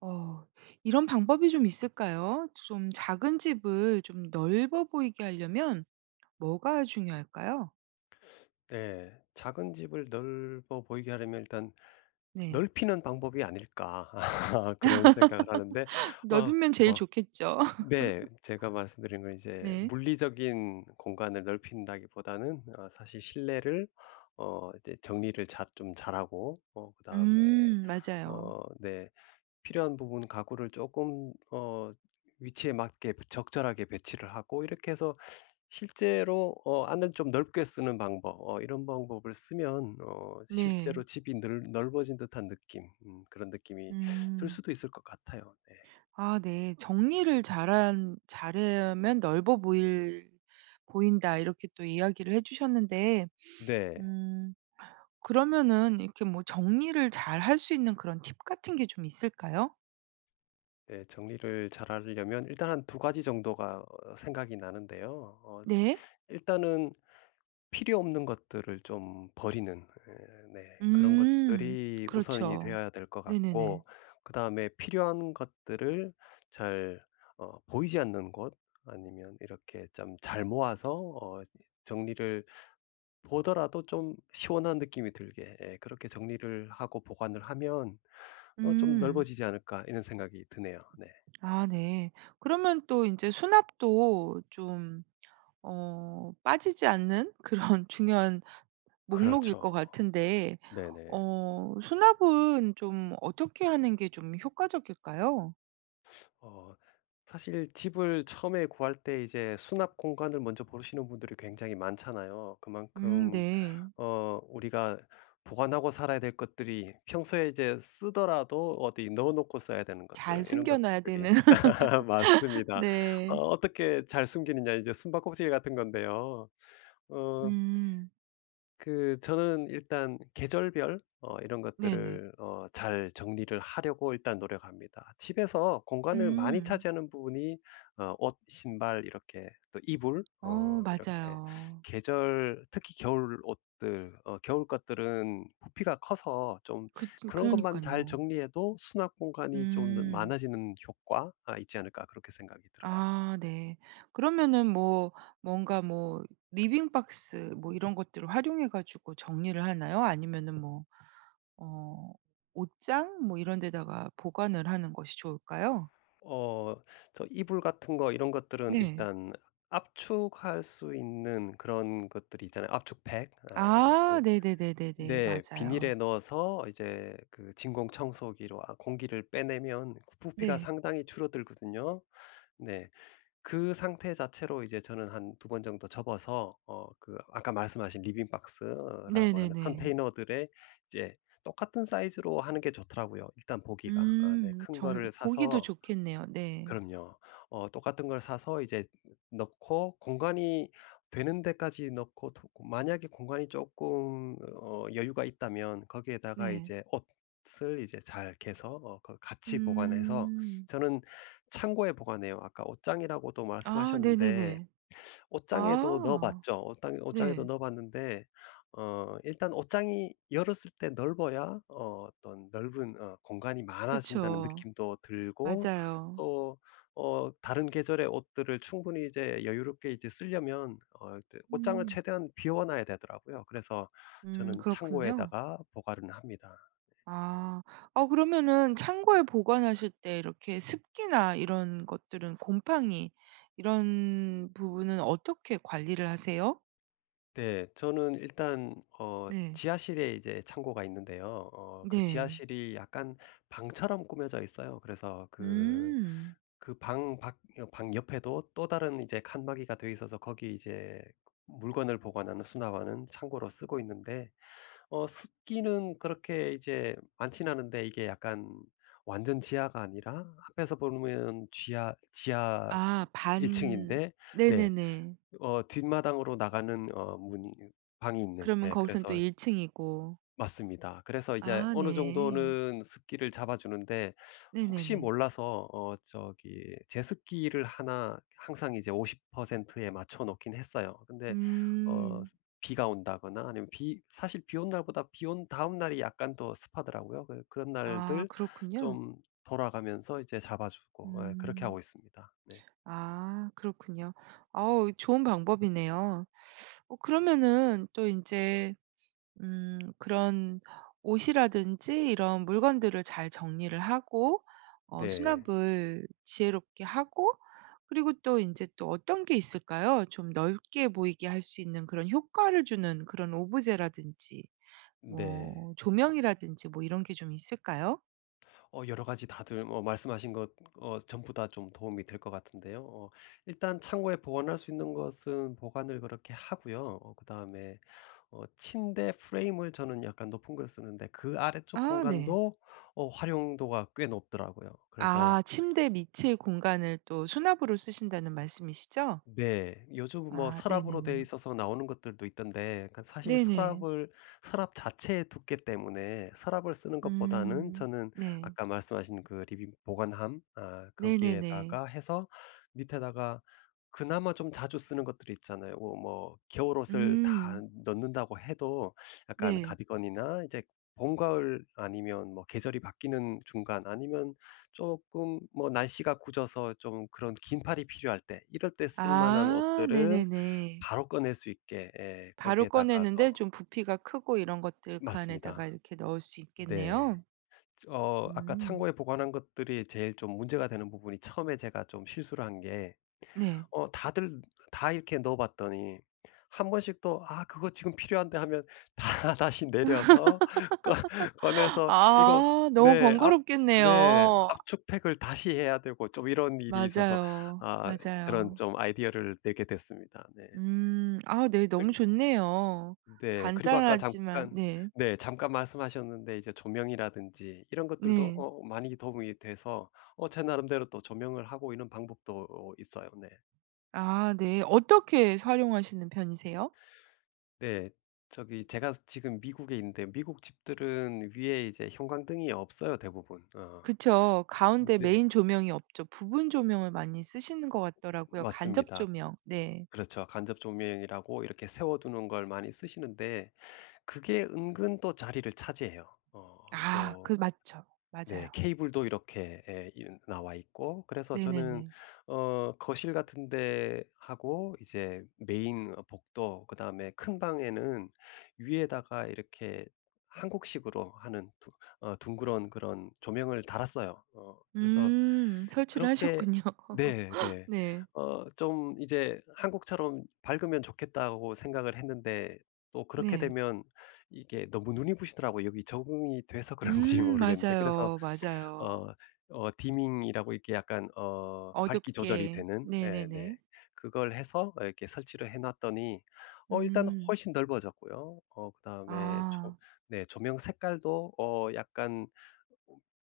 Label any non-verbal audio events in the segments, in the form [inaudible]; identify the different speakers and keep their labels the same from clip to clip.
Speaker 1: 어 이런 방법이 좀 있을까요? 좀 작은 집을 좀 넓어 보이게 하려면 뭐가 중요할까요?
Speaker 2: 네. 작은 집을 넓어 보이게 하려면 일단
Speaker 1: 네.
Speaker 2: '넓히는 방법이 아닐까?' [laughs] 그런 생각을 하는데
Speaker 1: [laughs]
Speaker 2: 어
Speaker 1: 넓으면 제일
Speaker 2: 뭐
Speaker 1: 좋겠죠.
Speaker 2: 네.
Speaker 1: [laughs]
Speaker 2: 제가 말씀드린 건 이제
Speaker 1: 네.
Speaker 2: 물리적인 공간을 넓힌다기보다는 어 사실 실내를 어 이제 정리를 잘 좀 잘하고 어 그다음에
Speaker 1: 음 맞아요.
Speaker 2: 어 네 필요한 부분 가구를 쪼끔 어 위치에 맞게 적절하게 배치를 하고 이렇게 해서 실제로 어 안을 좀 넓게 쓰는 방법 어 이런 방법을 쓰면 어 실제로
Speaker 1: 네.
Speaker 2: 집이 늘 넓어진 듯한 느낌 음 그런 느낌이 들
Speaker 1: 음.
Speaker 2: 수도 있을 것 같아요. 네.
Speaker 1: 아 네. "정리를 잘한 잘하면 넓어 보일 보인다." 이렇게 또 이야기를 해 주셨는데
Speaker 2: 네.
Speaker 1: 음 그러면은 이렇게 뭐 정리를 잘할 수 있는 그런 팁 같은 게 좀 있을까요?
Speaker 2: 예. 정리를 잘 하려면 일단 한 2 가지 정도가 어 생각이 나는데요. 어
Speaker 1: 네.
Speaker 2: 일단은 필요 없는 것들을 좀 버리는 예 네 그런
Speaker 1: 음
Speaker 2: 것들이 우선이
Speaker 1: 그렇죠.
Speaker 2: 되어야 될 것
Speaker 1: 네네네.
Speaker 2: 같고 그 다음에 필요한 것들을 잘 어 보이지 않는 곳 아니면 이렇게 짬 잘 모아서 어 정리를 보더라도 좀 시원한 느낌이 들게 예 그렇게 정리를 하고 보관을 하면 어 '좀
Speaker 1: 응.
Speaker 2: 넓어지지 않을까?' 이런 생각이 드네요. 네.
Speaker 1: 아 네. 그러면 또 인제 수납도 좀 어 빠지지 않는 그런 중요한 목록일 것
Speaker 2: 그렇죠.
Speaker 1: 같은데
Speaker 2: 네네.
Speaker 1: 어 수납은 좀 어떻게 하는 게 좀 효과적일까요?
Speaker 2: 어 사실 집을 처음에 구할 때 이제 수납 공간을 먼저 보시는 분들이 굉장히 많잖아요.
Speaker 1: 음
Speaker 2: 그만큼
Speaker 1: 네.
Speaker 2: 어 우리가 보관하고 살아야 될 것들이 평소에 이제 쓰더라도 어디 넣어 놓고 써야 되는 것들
Speaker 1: 잘
Speaker 2: 이런
Speaker 1: 숨겨놔야
Speaker 2: 것들이
Speaker 1: 되는.
Speaker 2: [laughs]
Speaker 1: [laughs]
Speaker 2: 맞습니다. 어
Speaker 1: 네.
Speaker 2: 어떻게 잘 숨기느냐 이제 숨박꼭질 같은 건데요. 응.
Speaker 1: 음.
Speaker 2: 그 저는 일단 계절별 어 이런
Speaker 1: 네네.
Speaker 2: 것들을 어 잘 정리를 하려고 일단 노력합니다. 집에서 공간을 많이
Speaker 1: 음.
Speaker 2: 차지하는 부분이 어 옷, 신발 이렇게 또 이불,
Speaker 1: 어
Speaker 2: 어 이렇게
Speaker 1: 맞아요.
Speaker 2: 계절 특히 겨울 옷들, 어 겨울 것들은 부피가 커서 좀
Speaker 1: 그 진
Speaker 2: 그런 것만 잘
Speaker 1: 그러니깐요.
Speaker 2: 정리해도 '수납 공간이 좀 더
Speaker 1: 음.
Speaker 2: 많아지는 효과가 있지 않을까?' 그렇게 생각이 들어요.
Speaker 1: 아 네. 그러면은 뭐 뭔가 뭐 리빙 박스 뭐 이런 것들을 활용해 가지고 정리를 하나요? 아니면은 뭐 어 옷장 뭐 이런 데다가 보관을 하는 것이 좋을까요?
Speaker 2: 어 저 이불 같은 거 이런 것들은
Speaker 1: 네.
Speaker 2: 일단 압축할 수 있는 그런 것들이 있잖아요. 압축팩 어
Speaker 1: 아
Speaker 2: 그
Speaker 1: 네네네네. 네.
Speaker 2: 네. 비닐에
Speaker 1: 맞아요.
Speaker 2: 넣어서 이제 그 진공 청소기로 아 공기를 빼내면 그 부피가
Speaker 1: 네.
Speaker 2: 상당히 줄어들거든요. 네. 그 상태 자체로 이제 저는 한 2 번 정도 접어서 어 그 아까 말씀하신 리빙 박스라고 하는
Speaker 1: 네네네.
Speaker 2: 컨테이너들의 이제 똑같은 사이즈로 하는 게 좋더라고요 일단 보기가. 아 네.
Speaker 1: 음.
Speaker 2: 큰
Speaker 1: 정
Speaker 2: 거를
Speaker 1: 보기도
Speaker 2: 사서
Speaker 1: 좋겠네요. 네.
Speaker 2: 그럼요. 어 똑같은 걸 사서 이제 넣고 공간이 되는 데까지 넣고 또 그 만약에 공간이 쪼끔 어 여유가 있다면 거기에다가
Speaker 1: 네.
Speaker 2: 이제 옷을 이제 잘 개서 어 그 같이 보관해서
Speaker 1: 음.
Speaker 2: 저는 창고에 보관해요. 아까 옷장이라고도
Speaker 1: 아
Speaker 2: 말씀하셨는데,
Speaker 1: 네네네.
Speaker 2: 옷장에도 넣어
Speaker 1: 아
Speaker 2: 봤죠. 옷땅 옷장에도
Speaker 1: 네.
Speaker 2: 넣어 봤는데 어 일단 옷장이 열었을 때 넓어야 어 어떤 넓은 어 공간이 많아진다는
Speaker 1: 그쵸.
Speaker 2: 느낌도 들고
Speaker 1: 맞아요.
Speaker 2: 또 어 다른 계절의 옷들을 충분히 이제 여유롭게 이제 쓰려면 어 이제 옷장을
Speaker 1: 음.
Speaker 2: 최대한 비워 놔야 되더라고요. 그래서
Speaker 1: 음
Speaker 2: 저는
Speaker 1: 그렇군요.
Speaker 2: 창고에다가 보관을 합니다.
Speaker 1: 아 어 그러면은 창고에 보관하실 때 이렇게 습기나 이런 것들은 곰팡이 이런 부분은 어떻게 관리를 하세요?
Speaker 2: 네. 저는 일단 어
Speaker 1: 네.
Speaker 2: 지하실에 이제 창고가 있는데요. 어 그
Speaker 1: 네.
Speaker 2: 지하실이 약간 방처럼 꾸며져 있어요. 그래서 그,
Speaker 1: 음.
Speaker 2: 그 방 밖 여 방 옆에도 또 다른 이제 칸막이가 돼 있어서 거기 이제 물건을 보관하는, 수납하는 창고로 쓰고 있는데 어 습기는 그렇게 이제 많지는 않은데 이게 약간 완전 지하가 아니라 앞에서 보면 쥐하 지하
Speaker 1: 아
Speaker 2: 1
Speaker 1: 반
Speaker 2: 층인데 네
Speaker 1: 네네네.
Speaker 2: 어 뒷마당으로 나가는 어 문이 있 방이 있는
Speaker 1: 그러면
Speaker 2: 예
Speaker 1: 거기선 또
Speaker 2: 그래서
Speaker 1: 1 층이고.
Speaker 2: 맞습니다. 그래서 이제
Speaker 1: 아
Speaker 2: 어느
Speaker 1: 네.
Speaker 2: 정도는 습기를 잡아 주는데 혹시
Speaker 1: 네네네.
Speaker 2: 몰라서 어 저기 제습기를 1 항상 이제 50%에 맞춰 놓긴 했어요. 근데 어
Speaker 1: 음.
Speaker 2: 비가 온다거나 아니면 비 사실 비 온 날보다 비 온 다음 날이 약간 더 습하더라고요. 그 그런
Speaker 1: 아
Speaker 2: 날들
Speaker 1: 그렇군요.
Speaker 2: 좀 돌아가면서 이제 잡아 주고 예 그렇게
Speaker 1: 음.
Speaker 2: 하고 있습니다. 네.
Speaker 1: 아 그렇군요. 어우 좋은 방법이네요. 어 그러면은 또 인제 음 그런 옷이라든지 이런 물건들을 잘 정리를 하고 어
Speaker 2: 네.
Speaker 1: 수납을 지혜롭게 하고 그리고 또 인제 또 어떤 게 있을까요? 좀 넓게 보이게 할 수 있는 그런 효과를 주는 그런 오브제라든지
Speaker 2: 네.
Speaker 1: 뭐 조명이라든지 뭐 이런 게 좀 있을까요?
Speaker 2: 어 여러 가지 다들 뭐 말씀하신 것 어 전부 다 좀 도움이 될 것 같은데요. 어 일단 창고에 보관할 수 있는 것은 보관을 그렇게 하고요. 어 그다음에 어 침대 프레임을 저는 약간 높은 걸 쓰는데 그 아래쪽
Speaker 1: 아 네.
Speaker 2: 공간도 어 활용도가 꽤 높더라고요. 그래서
Speaker 1: 아 침대 밑의 공간을 또 수납으로 쓰신다는 말씀이시죠?
Speaker 2: 네. 요즘 뭐
Speaker 1: 아
Speaker 2: 서랍으로 돼
Speaker 1: 네네네.
Speaker 2: 있어서 나오는 것들도 있던데 그 사실
Speaker 1: 네네.
Speaker 2: 서랍을 서랍 자체의 두께 때문에 서랍을 쓰는 것보다는
Speaker 1: 음.
Speaker 2: 저는
Speaker 1: 네.
Speaker 2: 아까 말씀하신 그 리빙 보관함 아
Speaker 1: 네네네.
Speaker 2: 거기에다가 해서 밑에다가 그나마 좀 자주 쓰는 것들이 있잖아요. 어 뭐 겨울옷을 다
Speaker 1: 음.
Speaker 2: 넣는다고 해도 약간
Speaker 1: 네.
Speaker 2: 카디건이나 이제 봄가을 아니면 뭐 계절이 바뀌는 중간 아니면 쪼끔 뭐 날씨가 궂어서 좀 그런 긴팔이 필요할 때 이럴 때 쓸 만한
Speaker 1: 아
Speaker 2: 옷들은
Speaker 1: 네네네.
Speaker 2: 바로 꺼낼 수 있게 예
Speaker 1: 바로
Speaker 2: 거기에다가 또
Speaker 1: 꺼내는데 좀 부피가 크고 이런 것들 그 안에다가
Speaker 2: 맞습니다.
Speaker 1: 이렇게 넣을 수
Speaker 2: 네.
Speaker 1: 있겠네요.
Speaker 2: 어 아까
Speaker 1: 음.
Speaker 2: 창고에 보관한 것들이 제일 좀 문제가 되는 부분이 처음에 제가 좀 실수를 한 게
Speaker 1: 네.
Speaker 2: 어 다들 다 이렇게 넣어 봤더니 한 번씩 또 '아 그거 지금 필요한데.' 하면 다 다시 내려서 꺼
Speaker 1: [laughs]
Speaker 2: 꺼내서 이거
Speaker 1: 아 너무
Speaker 2: 네 압 네
Speaker 1: 번거롭겠네요. 아
Speaker 2: 압축팩을 다시 해야 되고 좀 이런 일이 있어서
Speaker 1: 맞아요,
Speaker 2: 아 그런
Speaker 1: 맞아요.
Speaker 2: 좀 아이디어를 내게 됐습니다. 네.
Speaker 1: 음 아 네, 너무
Speaker 2: 그리고
Speaker 1: 좋네요.
Speaker 2: 네. 그리고 아까
Speaker 1: 간단하지만
Speaker 2: 잠깐
Speaker 1: 네.
Speaker 2: 네 잠깐 말씀하셨는데 이제 조명이라든지 이런 것들도
Speaker 1: 네.
Speaker 2: 어 많이 도움이 돼서 어 제 나름대로 또 조명을 하고 이런 방법도 어 있어요. 네.
Speaker 1: 아 네. 어떻게 해서 활용하시는 편이세요?
Speaker 2: 네. 저기 제가 지금 미국에 있는데 미국 집들은 위에 이제 형광등이 없어요. 대부분. 어
Speaker 1: 그쵸. 가운데
Speaker 2: 네.
Speaker 1: 메인 조명이 없죠. 부분 조명을 많이 쓰시는 것 같더라고요. 간접
Speaker 2: 맞습니다.
Speaker 1: 조명. 네.
Speaker 2: 그렇죠 간접 조명이라고 이렇게 세워 두는 걸 많이 쓰시는데 그게 은근 또 자리를 차지해요. 어
Speaker 1: 아 그
Speaker 2: 또
Speaker 1: 맞죠.
Speaker 2: 네
Speaker 1: 맞아요.
Speaker 2: 케이블도 이렇게 에 이 나와 있고 그래서 저는
Speaker 1: 네네네.
Speaker 2: 어 거실 같은 데 하고 이제 메인 복도 그다음에 큰 방에는 위에다가 이렇게 한국식으로 하는 두 어 둥그런 그런 조명을 달았어요. 어 그래서
Speaker 1: 음 설치를
Speaker 2: 그렇게
Speaker 1: 하셨군요.
Speaker 2: 네
Speaker 1: [laughs]
Speaker 2: 네.
Speaker 1: 네.
Speaker 2: 어 좀 이제 '한국처럼 밝으면 좋겠다.'고 생각을 했는데 또 그렇게
Speaker 1: 네.
Speaker 2: 되면 이게 너무 눈이 부시더라고요. 여기 적응이 돼서 그런지
Speaker 1: 음
Speaker 2: 모르겠는데 그래서
Speaker 1: 맞아요, 맞아요.
Speaker 2: 어 어 디밍이라고 이렇게 약간 어 밝기 조절이
Speaker 1: 어둡게.
Speaker 2: 되는 예 네
Speaker 1: 네네네.
Speaker 2: 그걸 해서 이렇게 설치를 해 놨더니 어 일단은
Speaker 1: 음.
Speaker 2: 훨씬 넓어졌고요. 어 그다음에 조
Speaker 1: 아.
Speaker 2: 네 조명 색깔도 어 약간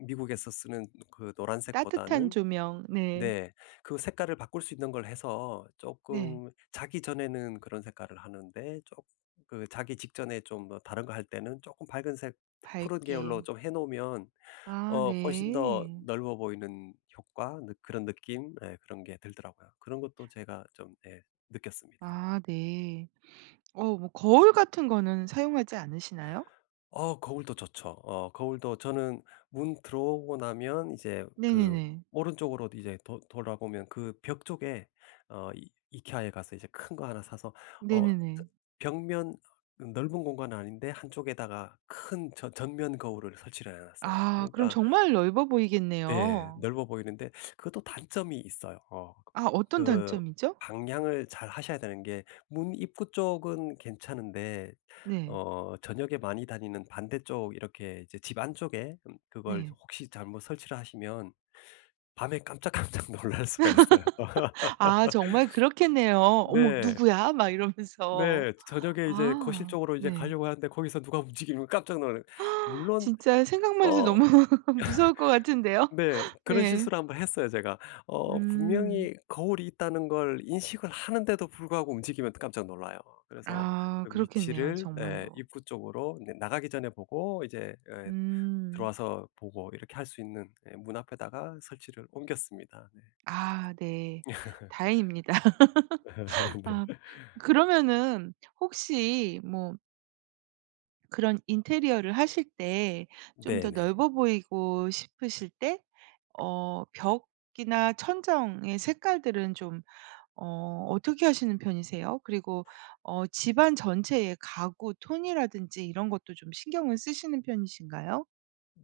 Speaker 2: 미국에서 쓰는 그
Speaker 1: 따뜻한
Speaker 2: 노란색보다는
Speaker 1: 조명. 네.
Speaker 2: 네. 그 색깔을 바꿀 수 있는 걸 해서
Speaker 1: 네.
Speaker 2: 쪼끔 자기 전에는 그런 색깔을 하는데 쪼 그 자기 직전에 좀 다른 거 할 때는 쪼끔 밝은색 푸른
Speaker 1: 밝게.
Speaker 2: 계열로 좀 해 놓으면
Speaker 1: 아
Speaker 2: 어 훨씬 더
Speaker 1: 네.
Speaker 2: 넓어 보이는 효과 느 그런 느낌? 예 그런 게 들더라고요. 그런 것도 제가 좀 예 느꼈습니다.
Speaker 1: 아 네. 어 뭐 거울 같은 거는 사용하지 않으시나요?
Speaker 2: 어 거울도 좋죠. 어 거울도 저는 문 들어오고 나면 이제 그
Speaker 1: 네네네.
Speaker 2: 오른쪽으로 이제 돌 돌아보면 그 벽 쪽에 어 이 IKEA에 가서 이제 큰 거 하나 사서 어 저
Speaker 1: 네네네.
Speaker 2: 벽면 넓은 공간은 아닌데 한쪽에다가 큰 전 전면 거울을 설치를 해 놨어요.
Speaker 1: 아, 그럼
Speaker 2: 그러니까
Speaker 1: 정말 넓어
Speaker 2: 네.
Speaker 1: 보이겠네요.
Speaker 2: 넓어 보이는데 그것도 단점이 있어요. 어
Speaker 1: 아 어떤
Speaker 2: 그
Speaker 1: 단점이죠?
Speaker 2: 방향을 잘하셔야 되는 게 문 입구 쪽은 괜찮은데
Speaker 1: 네.
Speaker 2: 어 저녁에 많이 다니는 반대쪽 이렇게 이제 집 안쪽에 음 그걸
Speaker 1: 네.
Speaker 2: 혹시 잘못 설치를 하시면 밤에 깜짝깜짝 놀랄 수가 있어요.
Speaker 1: [laughs] 아 정말 그렇겠네요.
Speaker 2: [laughs]
Speaker 1: 어머
Speaker 2: 네.
Speaker 1: 누구야? 막 이러면서
Speaker 2: 네 저 저녁에 이제 거실
Speaker 1: 아
Speaker 2: 쪽으로 이제
Speaker 1: 네.
Speaker 2: 가려고 하는데 거기서 누가 움직이면 깜짝 놀라요.
Speaker 1: [gasps]
Speaker 2: 물론
Speaker 1: 진짜 생각만 해도
Speaker 2: 어
Speaker 1: 너무 [laughs] 무서울 것 같은데요.
Speaker 2: [laughs] 네 그런
Speaker 1: 네.
Speaker 2: 실수를 한번 했어요. 제가 어
Speaker 1: 음.
Speaker 2: 분명히 거울이 있다는 걸 인식을 하는데도 불구하고 움직이면 깜짝 놀라요. 그래서
Speaker 1: 아
Speaker 2: 그
Speaker 1: 그렇겠네요.
Speaker 2: 위치를 예
Speaker 1: 정말로.
Speaker 2: 입구 쪽으로 네 나가기 전에 보고 이제 예.
Speaker 1: 음.
Speaker 2: 들어와서 보고 이렇게 할 수 있는 예. 문 앞에다가 설치를 옮겼습니다. 네.
Speaker 1: 아 네, 다행입니다.
Speaker 2: [laughs]
Speaker 1: [laughs]
Speaker 2: 네.
Speaker 1: 아
Speaker 2: [laughs]
Speaker 1: 그러면은 혹시 뭐 그런 인테리어를 하실 때 좀 더
Speaker 2: 네네.
Speaker 1: 넓어 보이고 싶으실 때 어 벽이나 천정의 색깔들은 좀 어 어떻게 하시는 편이세요? 그리고 어 집안 전체의 가구 톤이라든지 이런 것도 좀 신경을 쓰시는 편이신가요?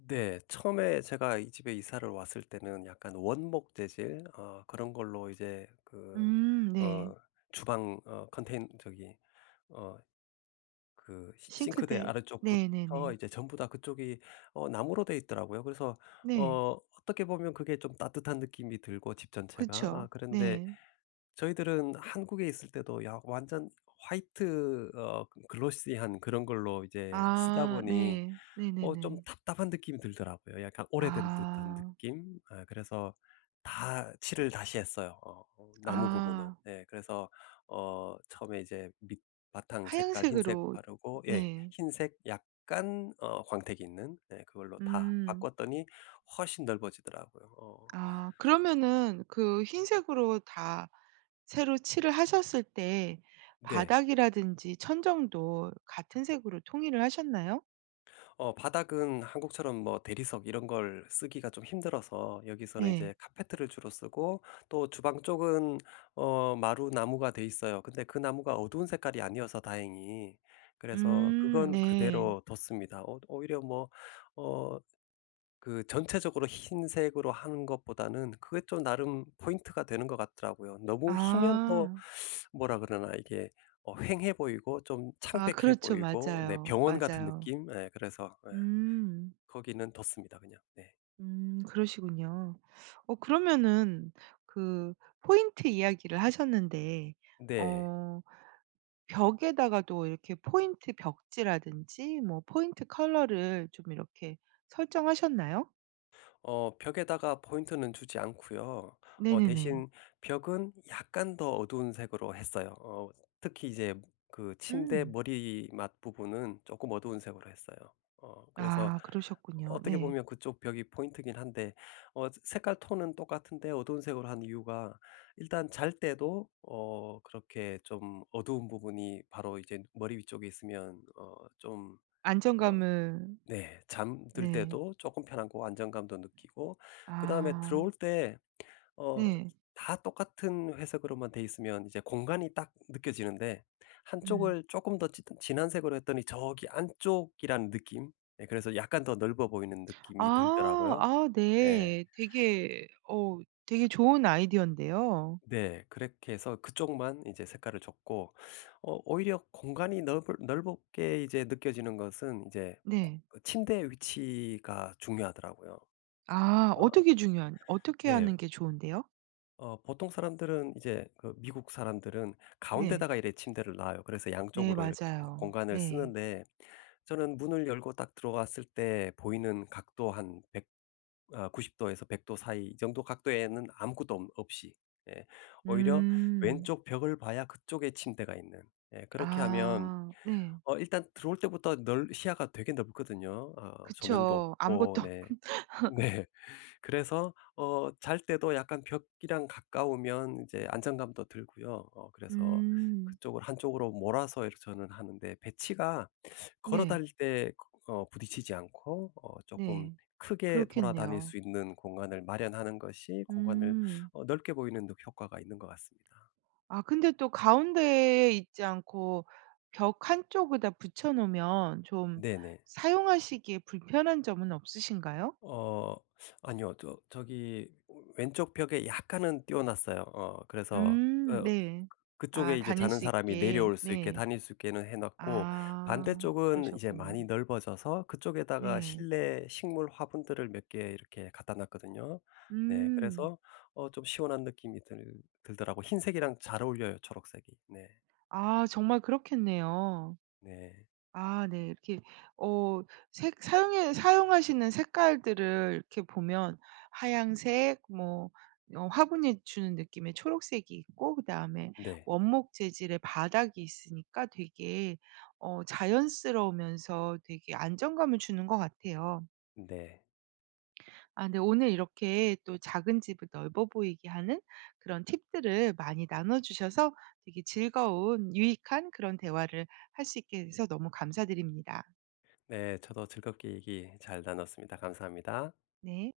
Speaker 2: 네 처음에 제가 이 집에 이사를 왔을 때는 약간 원목 재질 어 그런 걸로 이제 그
Speaker 1: 음 네.
Speaker 2: 어 주방 어 컨텐 저기 어 그 시 싱크대
Speaker 1: 싱크대
Speaker 2: 아래쪽부터
Speaker 1: 네네네.
Speaker 2: 이제 전부 다 그쪽이 어 나무로 되어 있더라고요. 그래서
Speaker 1: 네.
Speaker 2: 어 어떻게 보면 그게 좀 따뜻한 느낌이 들고 집 전체가 아
Speaker 1: 그쵸.
Speaker 2: 그런데
Speaker 1: 네.
Speaker 2: 저희들은 한국에 있을 때도 야 완전 화이트 어 글로시한 그런 걸로 이제 쓰다
Speaker 1: 아
Speaker 2: 보니
Speaker 1: 네.
Speaker 2: 어 좀
Speaker 1: 네네네.
Speaker 2: 답답한 느낌이 들더라고요. 약간 오래된 듯한
Speaker 1: 아.
Speaker 2: 느낌 어 그래서 다 칠을 다시 했어요 어 나무 부분은.
Speaker 1: 아.
Speaker 2: 예 그래서 어 처음에 이제 밑바탕 색깔 흰색
Speaker 1: 하얀색으로
Speaker 2: 바르고 예
Speaker 1: 네.
Speaker 2: 흰색 약간 어 광택이 있는 네 그걸로 다
Speaker 1: 음.
Speaker 2: 바꿨더니 훨씬 넓어지더라고요. 어.
Speaker 1: 아 그러면은 그 흰색으로 다 새로 칠을 하셨을 때
Speaker 2: 네.
Speaker 1: 바닥이라든지 천장도 같은 색으로 통일을 하셨나요?
Speaker 2: 어 바닥은 한국처럼 뭐 대리석 이런 걸 쓰기가 좀 힘들어서 여기서는
Speaker 1: 네.
Speaker 2: 이제 카펫을 주로 쓰고 또 주방 쪽은 어 마루 나무가 돼 있어요. 근데 그 나무가 어두운 색깔이 아니어서 다행히 그래서
Speaker 1: 음
Speaker 2: 그건
Speaker 1: 네.
Speaker 2: 그대로 뒀습니다. 어 어 오히려 뭐 어 그 전체적으로 흰색으로 하는 것보다는 그게 또 나름 포인트가 되는 것 같더라고요. 너무 희면 또
Speaker 1: 아.
Speaker 2: [sucks teeth] 뭐라 그러나? 이게 어 휑해 보이고 좀
Speaker 1: 아
Speaker 2: 창백해
Speaker 1: 그렇죠.
Speaker 2: 보이고 네
Speaker 1: 맞아요.
Speaker 2: 병원 같은
Speaker 1: 맞아요.
Speaker 2: 느낌? 예 그래서 예
Speaker 1: 음.
Speaker 2: 거기는 뒀습니다 그냥. 네.
Speaker 1: 음 그러시군요. 어 그러면은 그 포인트 이야기를 하셨는데
Speaker 2: 네.
Speaker 1: 어 벽에다가도 이렇게 포인트 벽지라든지 뭐 포인트 컬러를 좀 이렇게 설정하셨나요?
Speaker 2: 어 벽에다가 포인트는 주지 않고요. 어
Speaker 1: 네네네.
Speaker 2: 대신 벽은 약간 더 어두운색으로 했어요. 어 특히 이제 그 침대
Speaker 1: 음.
Speaker 2: 머리맡 부분은 쪼끔 어두운색으로 했어요. 어 그래서
Speaker 1: 아 그러셨군요.
Speaker 2: 어떻게
Speaker 1: 네.
Speaker 2: 보면 그쪽 벽이 포인트이긴 한데 어 저 색깔 톤은 똑같은데 어두운색으로 한 이유가 일단 잘 때도 어 그렇게 좀 어두운 부분이 바로 이제 머리 위쪽에 있으면 어 좀 어
Speaker 1: 안정감을
Speaker 2: 네 잠들
Speaker 1: 네.
Speaker 2: 때도 쪼끔 편하고 안정감도 느끼고 그다음에
Speaker 1: 아.
Speaker 2: 들어올 때 어
Speaker 1: 네.
Speaker 2: 다 똑같은 회색으로만 돼 있으면 이제 공간이 딱 느껴지는데 1
Speaker 1: 음.
Speaker 2: 쪽을 쪼끔 더 짙은 진한 색으로 했더니 저기 안쪽이라는 느낌? 네 그래서 약간 더 넓어 보이는 느낌이
Speaker 1: 아.
Speaker 2: 들더라고요.
Speaker 1: 아
Speaker 2: 예.
Speaker 1: 네. 되게 어우 되게 좋은 아이디어인데요.
Speaker 2: 네. 그렇게 해서 그쪽만 인제 색깔을 줬고 어 오히려 공간이 넓을 넓으 게 이제 느껴지는 것은 이제
Speaker 1: 네.
Speaker 2: 코 침대의 위치가 중요하더라고요.
Speaker 1: 아
Speaker 2: 어
Speaker 1: 어떻게 중요한 어떻게
Speaker 2: 네.
Speaker 1: 하는 게 좋은데요?
Speaker 2: 어 보통 사람들은 이제 그 미국 사람들은
Speaker 1: 네.
Speaker 2: 가운데다가 이렇게 침대를 놔요. 그래서
Speaker 1: 네
Speaker 2: 양쪽으로 이렇게
Speaker 1: 맞아요.
Speaker 2: 공간을
Speaker 1: 네.
Speaker 2: 쓰는데 저는 문을 열고 딱 들어왔을 때 보이는 각도 한 100 아 90 도에서 100 도 사이 이 정도 각도에는 아무것도 엄 없이 예. 오히려
Speaker 1: 음.
Speaker 2: 왼쪽 벽을 봐야 그쪽에 침대가 있는 예. 그렇게 하면
Speaker 1: 아 네.
Speaker 2: 어 일단 들어올 때부터 넓 시야가 되게 넓거든요. 어 조명도
Speaker 1: 그쵸.
Speaker 2: 없고
Speaker 1: 아무것도 없
Speaker 2: 네.
Speaker 1: [laughs]
Speaker 2: 네. 그래서 어 잘 때도 약간 벽이랑 가까우면 이제 안정감도 들고요. 어 그래서
Speaker 1: 음.
Speaker 2: 그쪽을 한쪽으로 몰아서 이렇게 저는 하는데 배치가 걸어
Speaker 1: 네.
Speaker 2: 다닐 때 어 부딪히지 않고 어 쪼끔
Speaker 1: 네.
Speaker 2: 크게 돌아다닐
Speaker 1: 그렇겠네요.
Speaker 2: 수 있는 공간을 마련하는 것이 공간을
Speaker 1: 음.
Speaker 2: 어 넓게 보이는 효 효과가 있는 것 같습니다.
Speaker 1: 아 근데 또 가운데에 있지 않고 벽 한쪽에다 붙여 놓으면 좀
Speaker 2: 네네.
Speaker 1: 사용하시기에 불편한 점은 없으신가요?
Speaker 2: 어 아니요. 저 저기 왼쪽 벽에 약간은 띄어 놨어요. 어 그래서
Speaker 1: 음
Speaker 2: 어
Speaker 1: 네. 아
Speaker 2: 그쪽에 이제
Speaker 1: 다닐
Speaker 2: 자는
Speaker 1: 수
Speaker 2: 사람이
Speaker 1: 있게
Speaker 2: 내려올 수 있게
Speaker 1: 네.
Speaker 2: 다닐 수 있게는 해 놨고
Speaker 1: 아
Speaker 2: 반대쪽은 이제
Speaker 1: 그러셨군요.
Speaker 2: 많이 넓어져서 그쪽에다가
Speaker 1: 네.
Speaker 2: 실내 식물 화분들을 몇 개 이렇게 갖다 놨거든요. 네
Speaker 1: 음.
Speaker 2: 그래서 어 좀 시원한 느낌이 들 들더라고 흰색이랑 잘 어울려요 초록색이. 네.
Speaker 1: 아 정말 그렇겠네요.
Speaker 2: 네.
Speaker 1: 아 네 이렇게 어 색 사용에 사용하시는 색깔들을 이렇게 보면 하얀 색 뭐 어 화분이 주는 느낌의 초록색이 있고 그다음에
Speaker 2: 네.
Speaker 1: 원목 재질의 바닥이 있으니까 되게 어 자연스러우면서 되게 안정감을 주는 것 같아요.
Speaker 2: 네.
Speaker 1: 아 네 오늘 이렇게 또 작은 집을 넓어 보이게 하는 그런 팁들을 많이 나눠 주셔서 되게 즐거운 유익한 그런 대화를 할 수 있게 돼서 너무 감사드립니다.
Speaker 2: 네 저도 즐겁게 얘기 잘 나눴습니다. 감사합니다.
Speaker 1: 네.